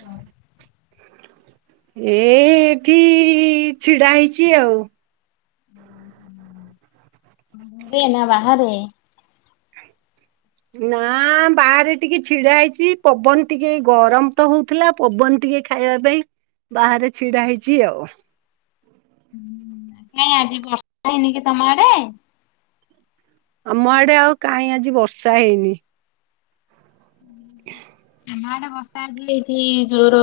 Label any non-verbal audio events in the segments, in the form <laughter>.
ହୁଁ। <inaudible> ଏ ଏଠି ଛିଡା ହେଇଛି ଆଉ। ଘରେ ନା ବାହାରେ? ନା ବାହାରେ ଟିକେ ଛିଡା ହେଇଛି ପବନ ଟିକେ ଗରମ ତ ହଉଥିଲା ପବନ ଟି ଟିକେ ଖାଇବା ପାଇଁ ବାହାରେ ଛିଡା ହେଇଛି ଆଉ। ହୁଁ, କାଇଁ ଆଜି ବର୍ଷା ହେଇନି କି ତମଆଡେ? ଆମ ଆଡେ ଆଉ କାହିଁ ଆଜି ବର୍ଷା ହେଇନି। ଆମ ଆଡେ ବର୍ଷା ଆଜି ହେଇଛି ଜୋର।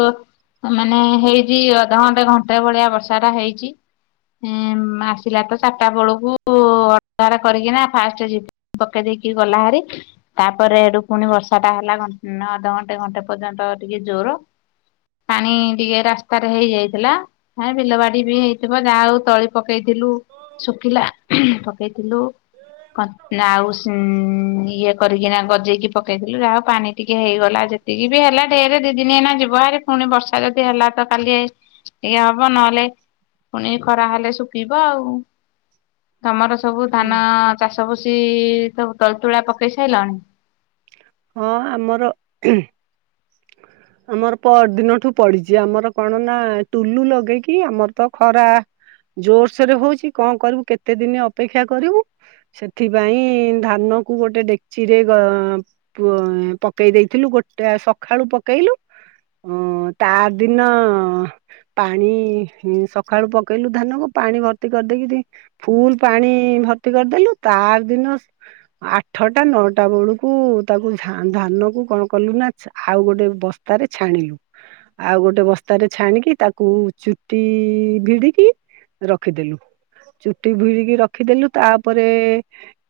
ମାନେ ହେଇଛି ଅଧଘଣ୍ଟେ ଘଣ୍ଟେ ଭଳିଆ ବର୍ଷା ଟା ହେଇଛି। ହଁ ଆସିଲା ତ ଚାରିଟା ବେଳକୁ ଅନ୍ଧାର କରିକିନା ଫାଷ୍ଟ ଝିପି ଝିପି ପକେଇ ଦେଇକି ଗଲାହାରି ତାପରେ ହେଠୁ ପୁଣି ବର୍ଷା ଟା ହେଲା ଅଧଘଣ୍ଟେ ଘଣ୍ଟେ ପର୍ଯ୍ୟନ୍ତ ଟିକେ ଜୋର। ପାଣି ଟିକେ ରାସ୍ତାରେ ହେଇଯାଇଥିଲା ବିଲ ବାଡି ବି ହେଇଥିବ ଯାହା ହଉ ତଳି ପକେଇଥିଲୁ ଶୁଖିଲା ପକେଇଥିଲୁ ଆଉ ଇଏ କରିକିନା ଗଜେଇକି ପ ପକେଇଥିଲୁ ଯାହେଉ ପାଣି ଟିକେ ହେଇଗଲା ଯେତିକି ବି ହେଲା ଡେରେ ଦିଇ ଦିନି ହେନା ଯିବ ଆି ପୁଣି ବର୍ଷା ଯଦି ହେଲା ତ କାଲି ଟିକେ ହବ ନହେଲେ ପୁଣି ଖରା ହେଲେ ଶୁଖିବ ଆଉ। ତମର ସବୁ ଧାନ ଚାଷ ପୁସି ସବୁ ତଳି ତୁଳା ପକେଇ ସାରିଲାଣି? ହଁ ଆମର ର ଆମର ପର ଦିନଠୁ ପଡିଛି ଆମର କଣ ନା ଟୁଲୁ ଲଗେଇକି ଆମର ତ ଖରା ଜୋରସୋରରେ ହଉଛି କଣ କରିବୁ କେତେ ଦିନ ଅପେକ୍ଷା କରିବୁ ସେଥିପାଇଁ ଧାନ କୁ ଗୋଟେ ଡେଚିରେଗ ଅଁ ପକେଇ ଦେଇଥିଲୁ ଗୋଟେ ସକାଳୁ ପକେଇଲୁ ଓ ତାର ଦିନ ପାଣି ସକାଳୁ ପକେଇଲୁ ଧାନ କୁ ପାଣି ଭର୍ତ୍ତି କରିଦେଇକି ରି ଫୁଲ ପାଣି ଭର୍ତ୍ତି କରିଦେଲୁ ତାର ଦିନ ଆଠ ଠଟା ନଅଟା ବେଳକୁ ତାକୁ ଧାନ କୁ କଣ କଲୁ ନା ଆଉ ଗୋଟେ ବସ୍ତାରେ ଛାଣିଲୁ। ଆଉ ଗୋଟେ ବସ୍ତାରେ ଛାଣିକି ତାକୁ ଚୁଟି ଭିଡିକି ରଖିଦେଲୁ। ଚୁଟି ଭିଡିକି ରଖିଦେଲୁ ତାପରେ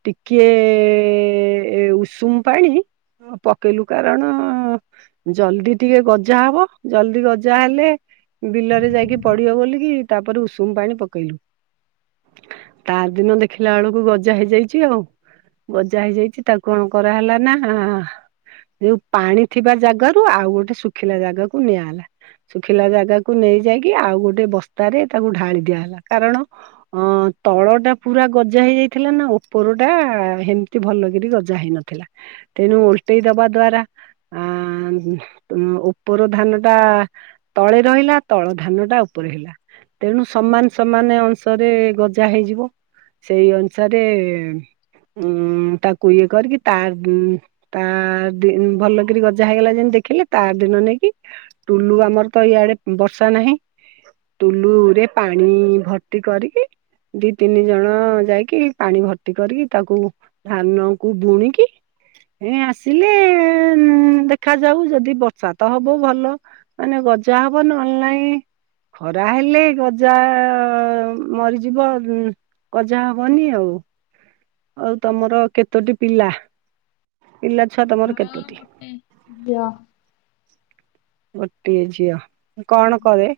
ଟିକେ ଏ ଏ ଉଷୁମ ପାଣି ପକେଇଲୁ କାରଣ ଜଲଦି ଟିକେ ଗଜା ହବ ଜଲଦି ଗଜା ହେଲେ ବିଲରେ ଯାଇକି ପଡିବ ବୋଲିକି ତାପରେ ଉଷୁମ ପାଣି ପକେଇଲୁ। ତାର ଦିନ ଦେଖିଲା ବେଳକୁ ଗଜା ହେଇଯାଇଛି ଆଉ। ଗଜା ହେଇଯାଇଛି ତାକୁ କଣ କରାହେଲା ନା ଆଃ ଯଉ ପାଣି ଥିବା ଜାଗାରୁ ଆଉ ଗୋଟେ ଶୁଖିଲା ଜାଗାକୁ ନିଆ ହେଲା ଶୁଖିଲା ଜାଗାକୁ ନେ ଇ ଯାଇକି ଆଉ ଗୋଟେ ବସ୍ତାରେ ତାକୁ ଢାଳି ଦିଆ ହେଲା କାରଣ ତଳ ଟା ପୁରା ଗ ଗଜା ହେଇଯାଇଥିଲା ନା ଉପର ଟା ହେମତି ଭଲକ ଗଜା ହେଇନଥିଲା। ତେଣୁ ଓଲଟେଇ ଦବା ଦ୍ଵାରା ଆ ଉପର ଧାନ ଟା ତଳେ ରହିଲା ତଳ ଧାନ ଟା ଉପରେ ହେଲା ତେଣୁ ସମାନ ସମାନ ଅଂଶରେ ଗ ଜା ହେଇଯିବ ସେଇ ଅନୁସାରେ ଉଁ ତାକୁ ଇଏ କରିକି ତା ଉ ତା ଦ ଭଲକିରି ଗଜା ହେଇଗଲା ଯେମତି ଦେଖିଲେ ତାର ଦିନ ନେଇକି ଟୁଲୁ ଆମର ତ ଇଆଡେ ବର୍ଷା ନାହିଁ ଟୁଲୁରେ ପାଣି ଭର୍ତ୍ତି କରିକି ଦି ତିନି ଜଣ ଯାଇକି ପାଣି ଭର୍ତ୍ତି କରିକି ତାକୁ ଧାନ କୁ ବୁଣିକି ହ ଏ ଆସିଲେ ଦେଖାଯାଉ ଯଦି ବର୍ଷା ତ ହବ ଭଲ ମାନେ ଗଜା ହବ ନହେଲେ ନାଇଁ ଖରା ହେଲେ ଗଜା ଆ ମରିଯିବ ଉଂ ଗଜା ହବନି ଆଉ ଆଉ ତମର କେତୋଟି ପିଲା ପିଲା ଛୁଆ ତମର କେତୋଟି? <unintelligible> ଗୋଟିଏ ଝିଅ। କଣ କରେ?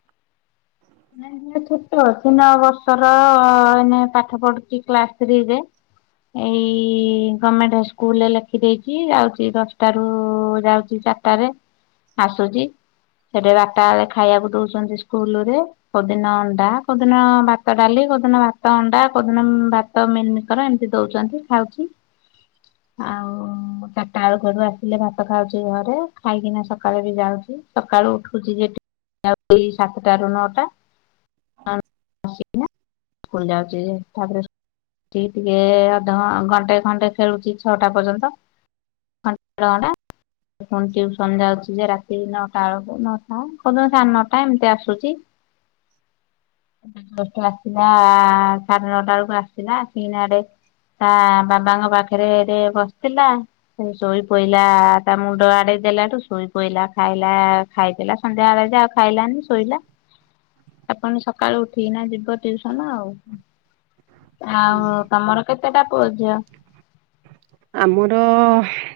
ନା ନା ଛୋଟ। ତିନି ବର୍ଷର ଏଇନା ପାଠ ପଢୁଛି କ୍ଲାସ ଥ୍ରୀରେ। ଏଇ ଗଣମେଣ୍ଟ ସ୍କୁଲରେ ଲେଖିଦେଇଛି ଯାଉଛି ଦଶଟାର ଯାଉଛି। ଚାରିଟାରେ ଆସୁଛି ସେଠି ବାରଟା ବେଳେ ଖାଇବାକୁ ଦଉଛନ୍ତି ସ୍କୁଲ ରେ କୋଉଦିନ ଅଣ୍ଡା କୋଉଦିନ ଭାତ, ଡାଲି, କୋଉଦିନ ଭାତ ଅଣ୍ଡା କୋଉ ଦିନ ଭାତ, ମିଲିମକର ଏମିତି ଦଉଛନ୍ତି ଖାଉଛି। ଆଉ ଚାରିଟା ବେଳୁ ଘରୁ ଆସିଲେ ଭାତ ଖାଉଛି ଘରେ ଖାଇକିନା ସକାଳେ ବି ଯାଉଛି। ସକାଳୁ ଉଠୁଛି ସେଠି ସାତଟାରୁ ନଅଟା। ଆସିକିନା ସ୍କୁଲ ଯାଉଛି ଯେ ତାପରେ ସେ ଟିକେ ଅଧ ଘଣ୍ଟେ ଘଣ୍ଟେ ଖେଳୁଛି ଛଅଟା ପର୍ଯ୍ୟନ୍ତ। ଟ ଘା ପୁଣି ଟିଉସନ ଯାଉଛି ଯେ ରାତି ନଅଟା ବେଳକୁ ନଅଟା। କୋଉ ଦିନ ସାଢେ଼ ନଅଟା ଏମତି ଆସୁଛି। ଆସିଲା ସାଢେ ନଅଟା ବେଳକୁ ଆସିଲା ଆସିକିନା ଇଆଡେ ତା ବାବାଙ୍କ ପାଖରେ ବସିଥିଲା ସେ ଶୋଇ ପୋଇଲା ତା ମୁଣ୍ଡ ଆଡେ ଦେଲାଠୁ ଶୋଇ ପଇଲା ଖାଇଲା ଖାଇଦେଲା ସନ୍ଧ୍ୟାଆଳେ ଯେ ଆଉ ଖାଇଲାନି ଶୋଇଲା ଆପଣ ସକାଳୁ ଉଠିକିନା ଯିବ ଟିଉସନ ଆଉ। ଆଉ ତମର କେତେ ଟା ପୁଅ ଝିଅ? ଆମର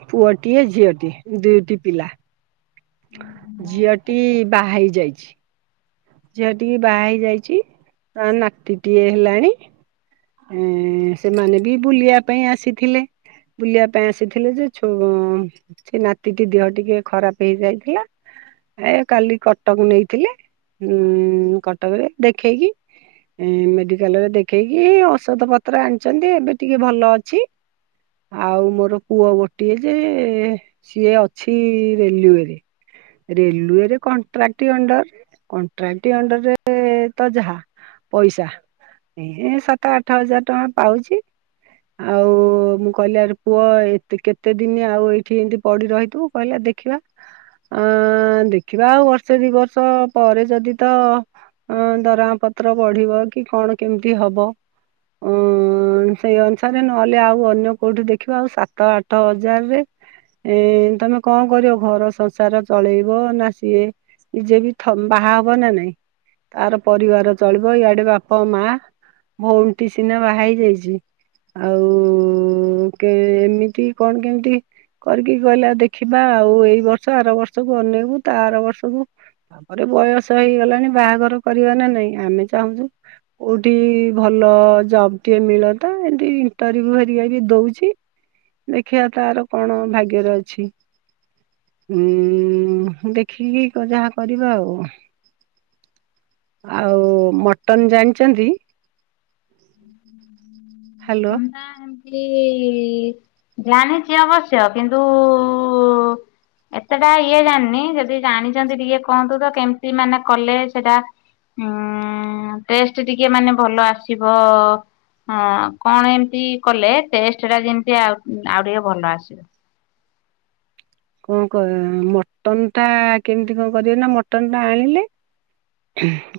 ପୁଅଟିଏ ଝିଅଟିଏ ଦୁଇଟି ପିଲା। ବାହାଘର ଝିଅଟି କରିଛ? ବାହା ହେଇ ଯାଇଛି। ଝିଅ ଟିକି ବାହା ହେଇଯାଇଛି ତ ନାତିଟିିଏ ହେଲାଣି। ଏ ସେମାନେ ବି ବୁଲିବା ପାଇଁ ଆସିଥିଲେ। ବୁଲିବା ପାଇଁ ଆସିଥିଲେ ଯେ ଛୁ-ସେ ନାତିଟି ଦେହ ଟିକେ ଖରାପ ହେଇଯାଇଥିଲା। ଏ କାଲି କଟକ ନେଇଥିଲେ ଉଁ କଟକରେ ଦେଖେଇକି ମେଡିକାଲ ରେ ଦେଖେଇକି ଔଷଧ ପତ୍ର ଆଣିଛନ୍ତି ଏବେ ଟିକେ ଭଲ ଅଛି। ଆଉ ମୋର ପୁଅ ଗୋଟିଏ ଯେ ସିଏ ଅଛି ରେଲୱେରେ। ରେଲୱେରେ କଣ୍ଟ୍ରାକ୍ଟି ଅଣ୍ଡର କଣ୍ଟ୍ରାକ୍ଟି ଅଣ୍ଡରରେ ତ ଯାହା ପଇସା ଏ ସାତ ଆଠ ହଜାର ଟଙ୍କା ପାଉଛି। ଆଉ ମୁଁ କହିଲି ଆରେ ପୁଅ ଏ କେତେ ଦିନ ଆଉ ଏଇଠି ଏମିତି ପଡି ରହିଥିବୁ କହିଲା ଦେଖିବା। ଅ ଦେଖିବା ଆଉ ବର୍ଷେ ଦି ବର୍ଷ ପରେ ଯଦି ତ ଅ ଦରମା ପ ପତ୍ର ବଢିବ କି କଣ କେମିତି ହବ? <inaudible> ହ ସେଇ ଅନୁସାରେ ନହେଲେ ଆଉ ଅନ୍ୟ କୋଉଠି ଦେଖିବା ଆଉ ସାତ ଆଠ ହଜାରରେ ଏ ତମେ କଣ କରିବ ଘର ସଂସାର ଚଳେଇବ ନା ସିଏ ନିଜେ ବି ବାହା ହବ ନା ନାଇଁ। ତାର ପରିବାର ଚଳିବ ଇଆଡେ ବାପ, ମା ଭଉଣୀଟି ସିନା ବାହା ହେଇଯାଇଛି। ଆଉ କେମିତି କଣ କେମିତି? କରିକି କହିଲେ ଦେଖିବା ଆଉ ଏଇ ବର୍ଷ ଆର ବର୍ଷକୁ ଅନେଇବୁ ତା ଆର ବର୍ଷକୁ ତାପରେ ବୟସ ହେଇଗଲାଣି ବାହାଘର କରିବା ନା ନାଇଁ ଆମେ ଚାହୁଁଛୁ କୋଉଠି ଭଲ ଜବ ଟିଏ ମିଳନ୍ତା ଏମତି ଇଣ୍ଟରଭ୍ୟୁ ହେରିକା ବି ଦଉଛି। ଦେଖିବା ତାର କଣ ଭାଗ୍ୟରେ ଅଛି? ହୁଁ ଦେଖିକି ଯାହା କରିବା ଆଉ। ଆଉ ମଟନ ଜାଣିଛନ୍ତି? ହ୍ୟାଲୋ ମଟନଟା ଏମତି ଜାଣିଛି ଅବଶ୍ୟ କିନ୍ତୁ ଏତେଟା ଇଏ ଜାଣିନି ଯଦି ଜାଣିଛନ୍ତି ଟିକେ କୁହନ୍ତୁ ତ କେମିତି ମାନେ କଲେ ସେଟା ହଁ ଟେଷ୍ଟ ଟିକେ ମାନେ ଭଲ ଆସିବ। ହଁ କଣ ଏମିତି କଲେ ଟେଷ୍ଟ ଟା ଯେମିତି ଆଉ ଆଉ ଟିକେ ଭଲ ଆସିବ? କଣ କ ମଟନ୍ ଟା କେମିତି କଣ କରିବେ ନା ମଟନ୍ ଟା ଆଣିଲେ।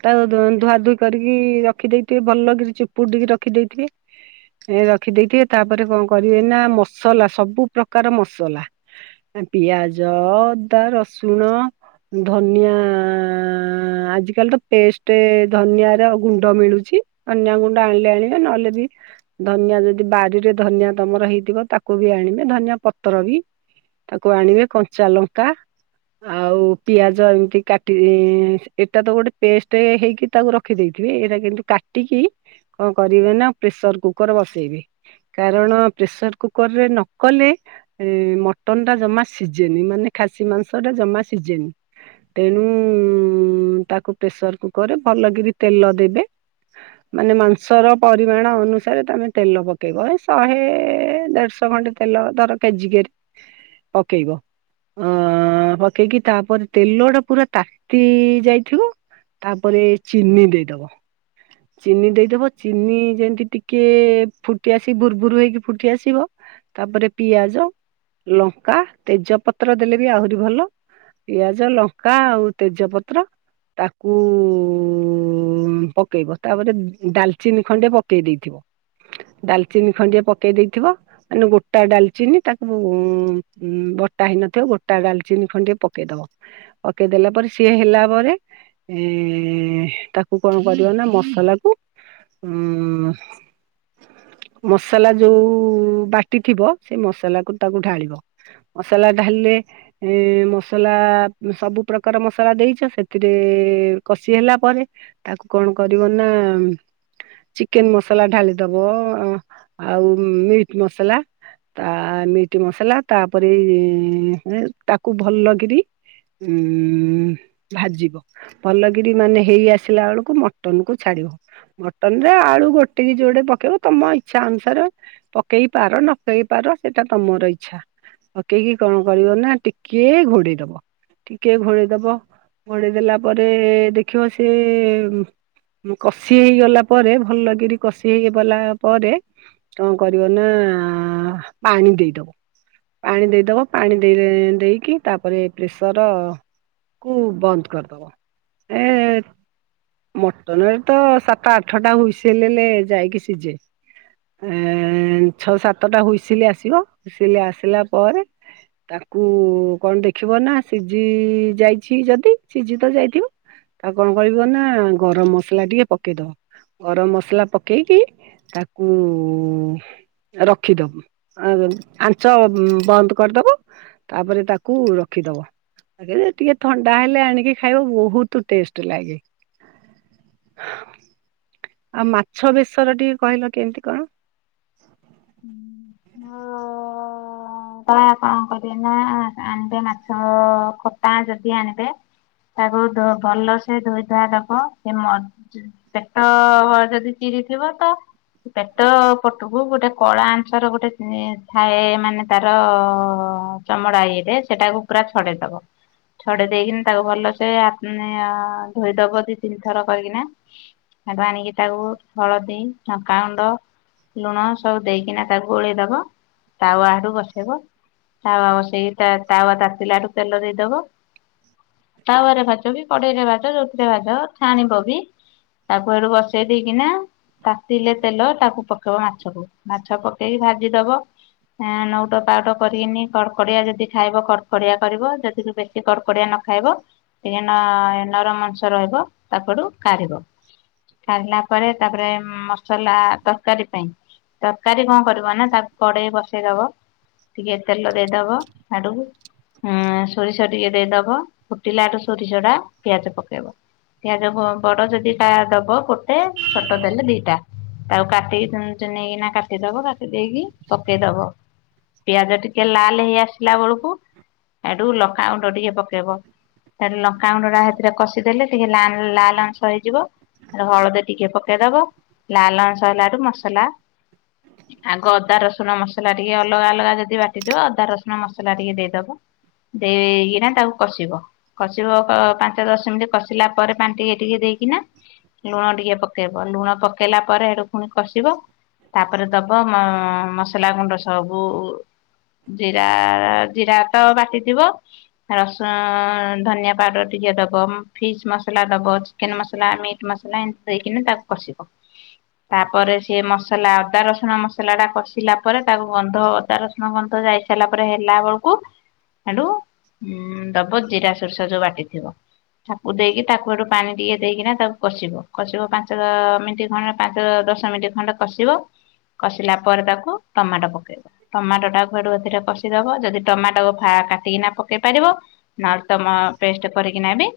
ତାକୁ ଦୁ-ଧୁଆ ଧୁଇ କରିକି ରଖି ଦେଇଥିବେ। ଭଲ କିରି ଚୁପୁଡିକି ରଖି ଦେଇଥିବେ। ଏ ରଖିଦେଇଥିବେ ତାପରେ କଣ କରିବେ ନା ମସଲା ସବୁ ପ୍ରକାର ମସଲା। ଏ ପିଆଜ, ଅଦା, ରସୁଣ ଧନିଆ ଆଜିକାଲି ତ ପେଷ୍ଟ ଧନିଆ ର ଗୁଣ୍ଡ ମିଳୁଛି। ଚି, ଅନ୍ୟ ଗୁଣ୍ଡ ଆଣିଲେ ଆଣିବେ ନହେଲେ ବି ଧନିଆ ଯଦି ବାଡିରେ ଧନିଆ ତୋମର ହେଇଥିବ ତାକୁ ବି ଆଣିବେ ଧନିଆ ପତ୍ର ବି। <inaudible> ତାକୁ ଆଣିବେ, କଞ୍ଚା ଲଙ୍କା ଆଉ ପିଆଜ ଏମିତି କାଟି ଏଁ, ଏଟା ତ ଗୋଟେ ପେଷ୍ଟ ହେଇକି ତାକୁ ରଖିଦେଇ ଥିବେ ଏଇଟା କିନ୍ତୁ କାଟିକି କଣ କରିବେ ନା ପ୍ରେସର କୁକର୍ ବସେଇବେ। କାରଣ ପ୍ରେସର କୁକର୍ ରେ ନ କଲେ ଏ ମଟନ୍ ଟା ଜମା ସିଜେନି, ମାନେ ଖାସି ମାଂସ ଟା ଜମା ସିଜେନି। ତେଣୁ ତାକୁ ପ୍ରେସର କୁକର୍ ରେ ଭଲକରି ତେଲ ଦେବେ। ମାନେ ମାଂସର ପରିମାଣ ଅନୁସାରେ ତୋମେ ତେଲ ପକେଇବ। ଏ ଶହେ ଦେଢଶହ ଖଣ୍ଡେ ତେଲ ଧର କେଜିିକେର ପକେଇବ। ଅ, ପକେଇକି ତାପରେ ତେଲ ଟା ପୁରା ତାତି ଯାଇଥିବ ତାପରେ ଚିନି ଦେଇଦବ। ଚିନି ଦେଇଦବ, ଚିନି ଯେମିତି ଟିକେ ଫୁଟି ଆସି ଭୁରଭୁର ହେଇକି ଫୁଟି ଆସିବ ତାପରେ ପିଆଜ, ଲଙ୍କା, ତେଜପତ୍ର ଦେଲେ ବି ଆହୁରି ଭଲ। ପିଆଜ, ଲଙ୍କା ଆଉ ତେଜପତ୍ର ତାକୁ ଉ, ଉଁ, ପକେଇବ। ତାପରେ ଡାଲଚିନି ଖଣ୍ଡେ ପକେଇ ଦେଇଥିବ। ଡାଲଚିନି ଖଣ୍ଡିଏ ପକେଇ ଦେଇଥିବ। ମାନେ ଗୋଟା ଡାଲଚିନି ତାକୁ ଉଁ, ଉଁ, ବଟା ହେଇନଥିବ ଗୋଟା ଡାଲଚିନି ଖଣ୍ଡିଏ ପକେଇଦବ। ପକେଇଦଲା ପରେ ସିଏ ହେଲା ପରେ ଏ, ତାକୁ କଣ କରିବ ନା ମସଲା କୁ ଉଁ, ମସଲା ଯୋଉ ବାଟି ଥିବ ସେ ମସଲାକୁ ତାକୁ ଢାଳିବ ମସଲା ଢାଳିଲେ ଏଁ, ମସଲା ସବୁ ପ୍ରକାର ମସଲା ଦେଇଛ, ସେଥିରେ କଷି ହେଲା ପରେ ତାକୁ କଣ କରିବ ନା ଚିକେନ୍ ମସଲା ଢାଳି ଦବ ଅ, ଆଉ ମିଟ୍ ମସଲା। ତା ମିଟ୍ ମସଲା ତାପରେ ଏ ତାକୁ ଭଲ କିରି ଉଁ, ଭାଜିବ ଭଲକିରି ମାନେ ହେଇ ଆସିଲା ବେଳକୁ ମଟନ୍ କୁ ଛାଡି ଦେବ, ମଟନ୍ ରେ ଆଳୁ ଗୋଟେକି ଯୋଡେ ପକେଇବ ତୋମ ଇଚ୍ଛା ଅନୁସାରେ ପକେଇ ପାର ନ ପକେଇ ପାର ସେଟା ତମର ଇଚ୍ଛା। ପକେଇକି କଣ କରିବ ନା ଟିକେ ଘୋଡେଇ ଦବ। ଟିକେ ଘୋଡେଇ ଦବ। ଘୋଡେଇ ଦେଲା ପରେ ଦେଖିବ ସେ ଉଁ, ମୁ କଷି ହେଇଗଲା ପରେ ଭଲକିରି କଷି ହେଇକି ବଲା ପରେ କଣ କରିବ ନା ପାଣି ଦେଇଦବ, ପାଣି ଦେଇଦବ ପାଣି ଦେଇ ଦେଇକି ତାପରେ ପ୍ରେସର କୁ ବନ୍ଦ କରିଦବ। ଏ ମଟନ୍ ରେ ତ ସାତ ଆଠଟା ହୁଇସିଲି ହେଲେ ଯାଇକି ସିଜେ। ଏଁ, ଛଅ ସାତଟା ହୁଇସିଲି ଆସିବ, ହୁଇସିଲି ଆସିଲା ପରେ ତାକୁ କଣ ଦେଖିବ ନା ସିଜିି ଯାଇଛି ଯଦି ସିଜି ତ ଯାଇଥିବ। ତାକୁ କଣ କରିବ ନା ଗରମ ମସଲା ଟିକେ ପକେଇଦବ। ଗରମ ମସଲା ପକେଇକି ତାକୁ ରଖିଦବ ଆ, ଆଞ୍ଚ ଉଁ, ବନ୍ଦ କରିଦବ। ତାପରେ ତାକୁ ରଖିଦବ। ରଖିଦେ, ଟିକେ ଥଣ୍ଡା ହେଲେ ଆଣିକି ଖାଇବ ବହୁତ ଟେଷ୍ଟ ଲାଗେ। ହଁ। ଆଉ ମାଛ ବେଶର ଟିକେ କହିଲ କେମିତି କଣ? ହୁଁ ଓ ତ କଣ କରିବେ ନା ଆଣିବେ ମାଛ ଖଟା ଯଦି ଆଣିବେ? ତାକୁ ଭ ଭଲସେ ଧୋଇ ଧୁଆ ଦବ। ସେ ମ ପେଟ ଯଦି ଚି ହେଇଥିବ ତ ପେଟ ପଟୁକୁ ଗୋଟେ କଳା ଆଂଞ୍ଚର ଗୋଟେ ଥାଏ ମାନେ ତାର ଚମଡ଼ା ଇଏରେ ସେଟାକୁ ପୁ ଛଡ଼େଇ ଦବ। ଛଡେଇ ଦେଇକିନି ତାକୁ ଭଲସେ ଅଁ ଧୋଇଦବ ଦି ତିନିଥର କରିକିନା। ତାକୁୁ ଆଣିକି ତାକୁ ହଳଦୀ ନକା ଗୁଣ୍ଡ ଲୁଣ ସବୁ ଦେଇକିନା ତାକୁ ଗୋଳେଇଦବ ତାୱା ହେଟୁ ବସେଇବ। ତାୱା ବସେଇକି ତାୱା ତାୱା ତାତିଲାଠୁ ତେଲ ଦେଇଦବ। ତାୱରେ ଭାଜ ବି କଡେଇରେ ଭାଜ ଯୋଉଥିରେ ଭାଜ ଛାଣିବ ବି? ତାକୁ ଏଠୁ ବସେଇ ଦେଇକିନା ତାତିଲେ ତେଲ ତାକୁ ପକେଇବ ମାଛକୁ। ମାଛ ପକେଇକି ଭାଜି ଦବ। ଉଁ ନଉଟ ପାଉଟ କରିକିନି କଡ଼କଡିଆ ଯଦି ଖାଇବ କଡ଼କଡିଆ କରିବ। ଯଦି ବେଶୀ କଡ଼କଡିଆ ନ ଖାଇବ ଟିକେ ନ ନରମ ଅଂଶ ରହିବ। ତାପଠୁ କାଢିବ। କାଢିଲା ପରେ ତାପରେ ମସଲା ତରକାରୀ ପାଇଁ। ତରକାରୀ କଣ କରିବ ନା ତାକୁ କଡେଇ ବସେଇଦବ। ଟିକେ ତେଲ ଦେଇଦବ ଆଡକୁ। ହଁ ସୋରିଷ ଟିକେ ଦେଇଦବ ଫୁଟିଲାଠୁ ସୋରିଷ ଟା ପିଆଜ ପକେଇବ। ପିଆଜ ବଡ ଯଦି ଟା ଦବ ଗୋଟେ ଛୋଟ ଦେଲେ ଦିଟା। ଆଉ କାଟିିକି ଚୁନେଇକି ନା କାଟିଦବ କାଟି ଦେଇେଇକି ପକେଇଦବ। ପିଆଜ ଟିକେ ଲାଲ ହେଇ ଆସିଲା ବେଳକୁ ହେଟୁ ଲକାଗୁଣ୍ଡ ଟିକେ ପକେଇବ। ଥିରେ ଲଙ୍କାଗୁଣ୍ଡ ଟା ସେଥିରେ କଷିଦେଲେ ଟିକେ ଲାଲ ଲାଲ ଅଂଶ ହେଇଯିବ। ହେଟୁ ହଳଦୀ ଟିକେ ପକେଇଦବ ଲାଲ ଅଂଶ ହେଲାଠୁ ମସଲା ଆଗ ଅଦା ରସୁଣ ମସଲା ଟିକେ ଅଲଗା ଅଲଗା ଯଦି ବାଟିଥିବ ଅଦା ରସୁଣ ମସଲା ଟିକେ ଦେଇଦବ। ଦେଇକିନା ତାକୁ କଷିବ କଷିବ ପାଞ୍ଚ ଦଶ ମିନିଟ୍ କଷିଲା ପରେ ପାଣି ଟିକେ ଟିକେ ଦେଇ କିନା ଲୁଣ ଟିକେ ପକେଇବ ଲୁଣ ପକେଇଲା ପରେ ହେଟୁ ପୁଣି କଷିବ। ତାପରେ ଦବ ମସଲା ଗୁଣ୍ଡ ସବୁ ଜିରା ଜିରା ତ ବାଟିଥିବ ରସୁଣ ଧନିଆ ପାଉଡର ଟି ଇଏ ଦବ ଫିସ୍ ମସଲା ଦବ ଚିକେନ ମସଲା ମିଟ୍ ମସଲା ଏମିତି ଦେଇକିନି ତାକୁ କସିବ। ତାପରେ ସିଏ ମସ ମସଲା ଅଦା ରସୁଣ ମସଲାଟା କଷିଲା ପରେ। ତାକୁ ଗନ୍ଧ ଅଦା ରସୁଣ ଗନ୍ଧ ଯାଇ ସାରିଲା ପରେ ହେଲା ବେଳକୁ। କୁ ହେଟୁ ଦବ ଜିରା ସୋରିଷା ଯୋଉ ବାଟିଥିବ। ତାକୁ ଦେଇକି ତାକୁ ଏଠୁ ପାଣି ଟିକେ ଦେଇକିନା ତାକୁ କଷିବ କଷିବ ପାଞ୍ଚ ମିନିଟ୍ ଖଣ୍ଡେ। ପାଞ୍ଚ ଦଶ ମିିନଟ ଖଣ୍ଡେ କଷିବ। କଷିଲା ପରେ ତାକୁ ଟମାଟୋ ପକେଇବ ଟମାଟୋଟାକୁ ହେଟୁ ଏଥିରେ କଷିଦବ। ଯଦି ଟମାଟୋ ଫା କାଟିକି ନା ପକେଇ ପାରିବ। ନହେଲେ ତମ ପେଷ୍ଟ କରିକିନା ବି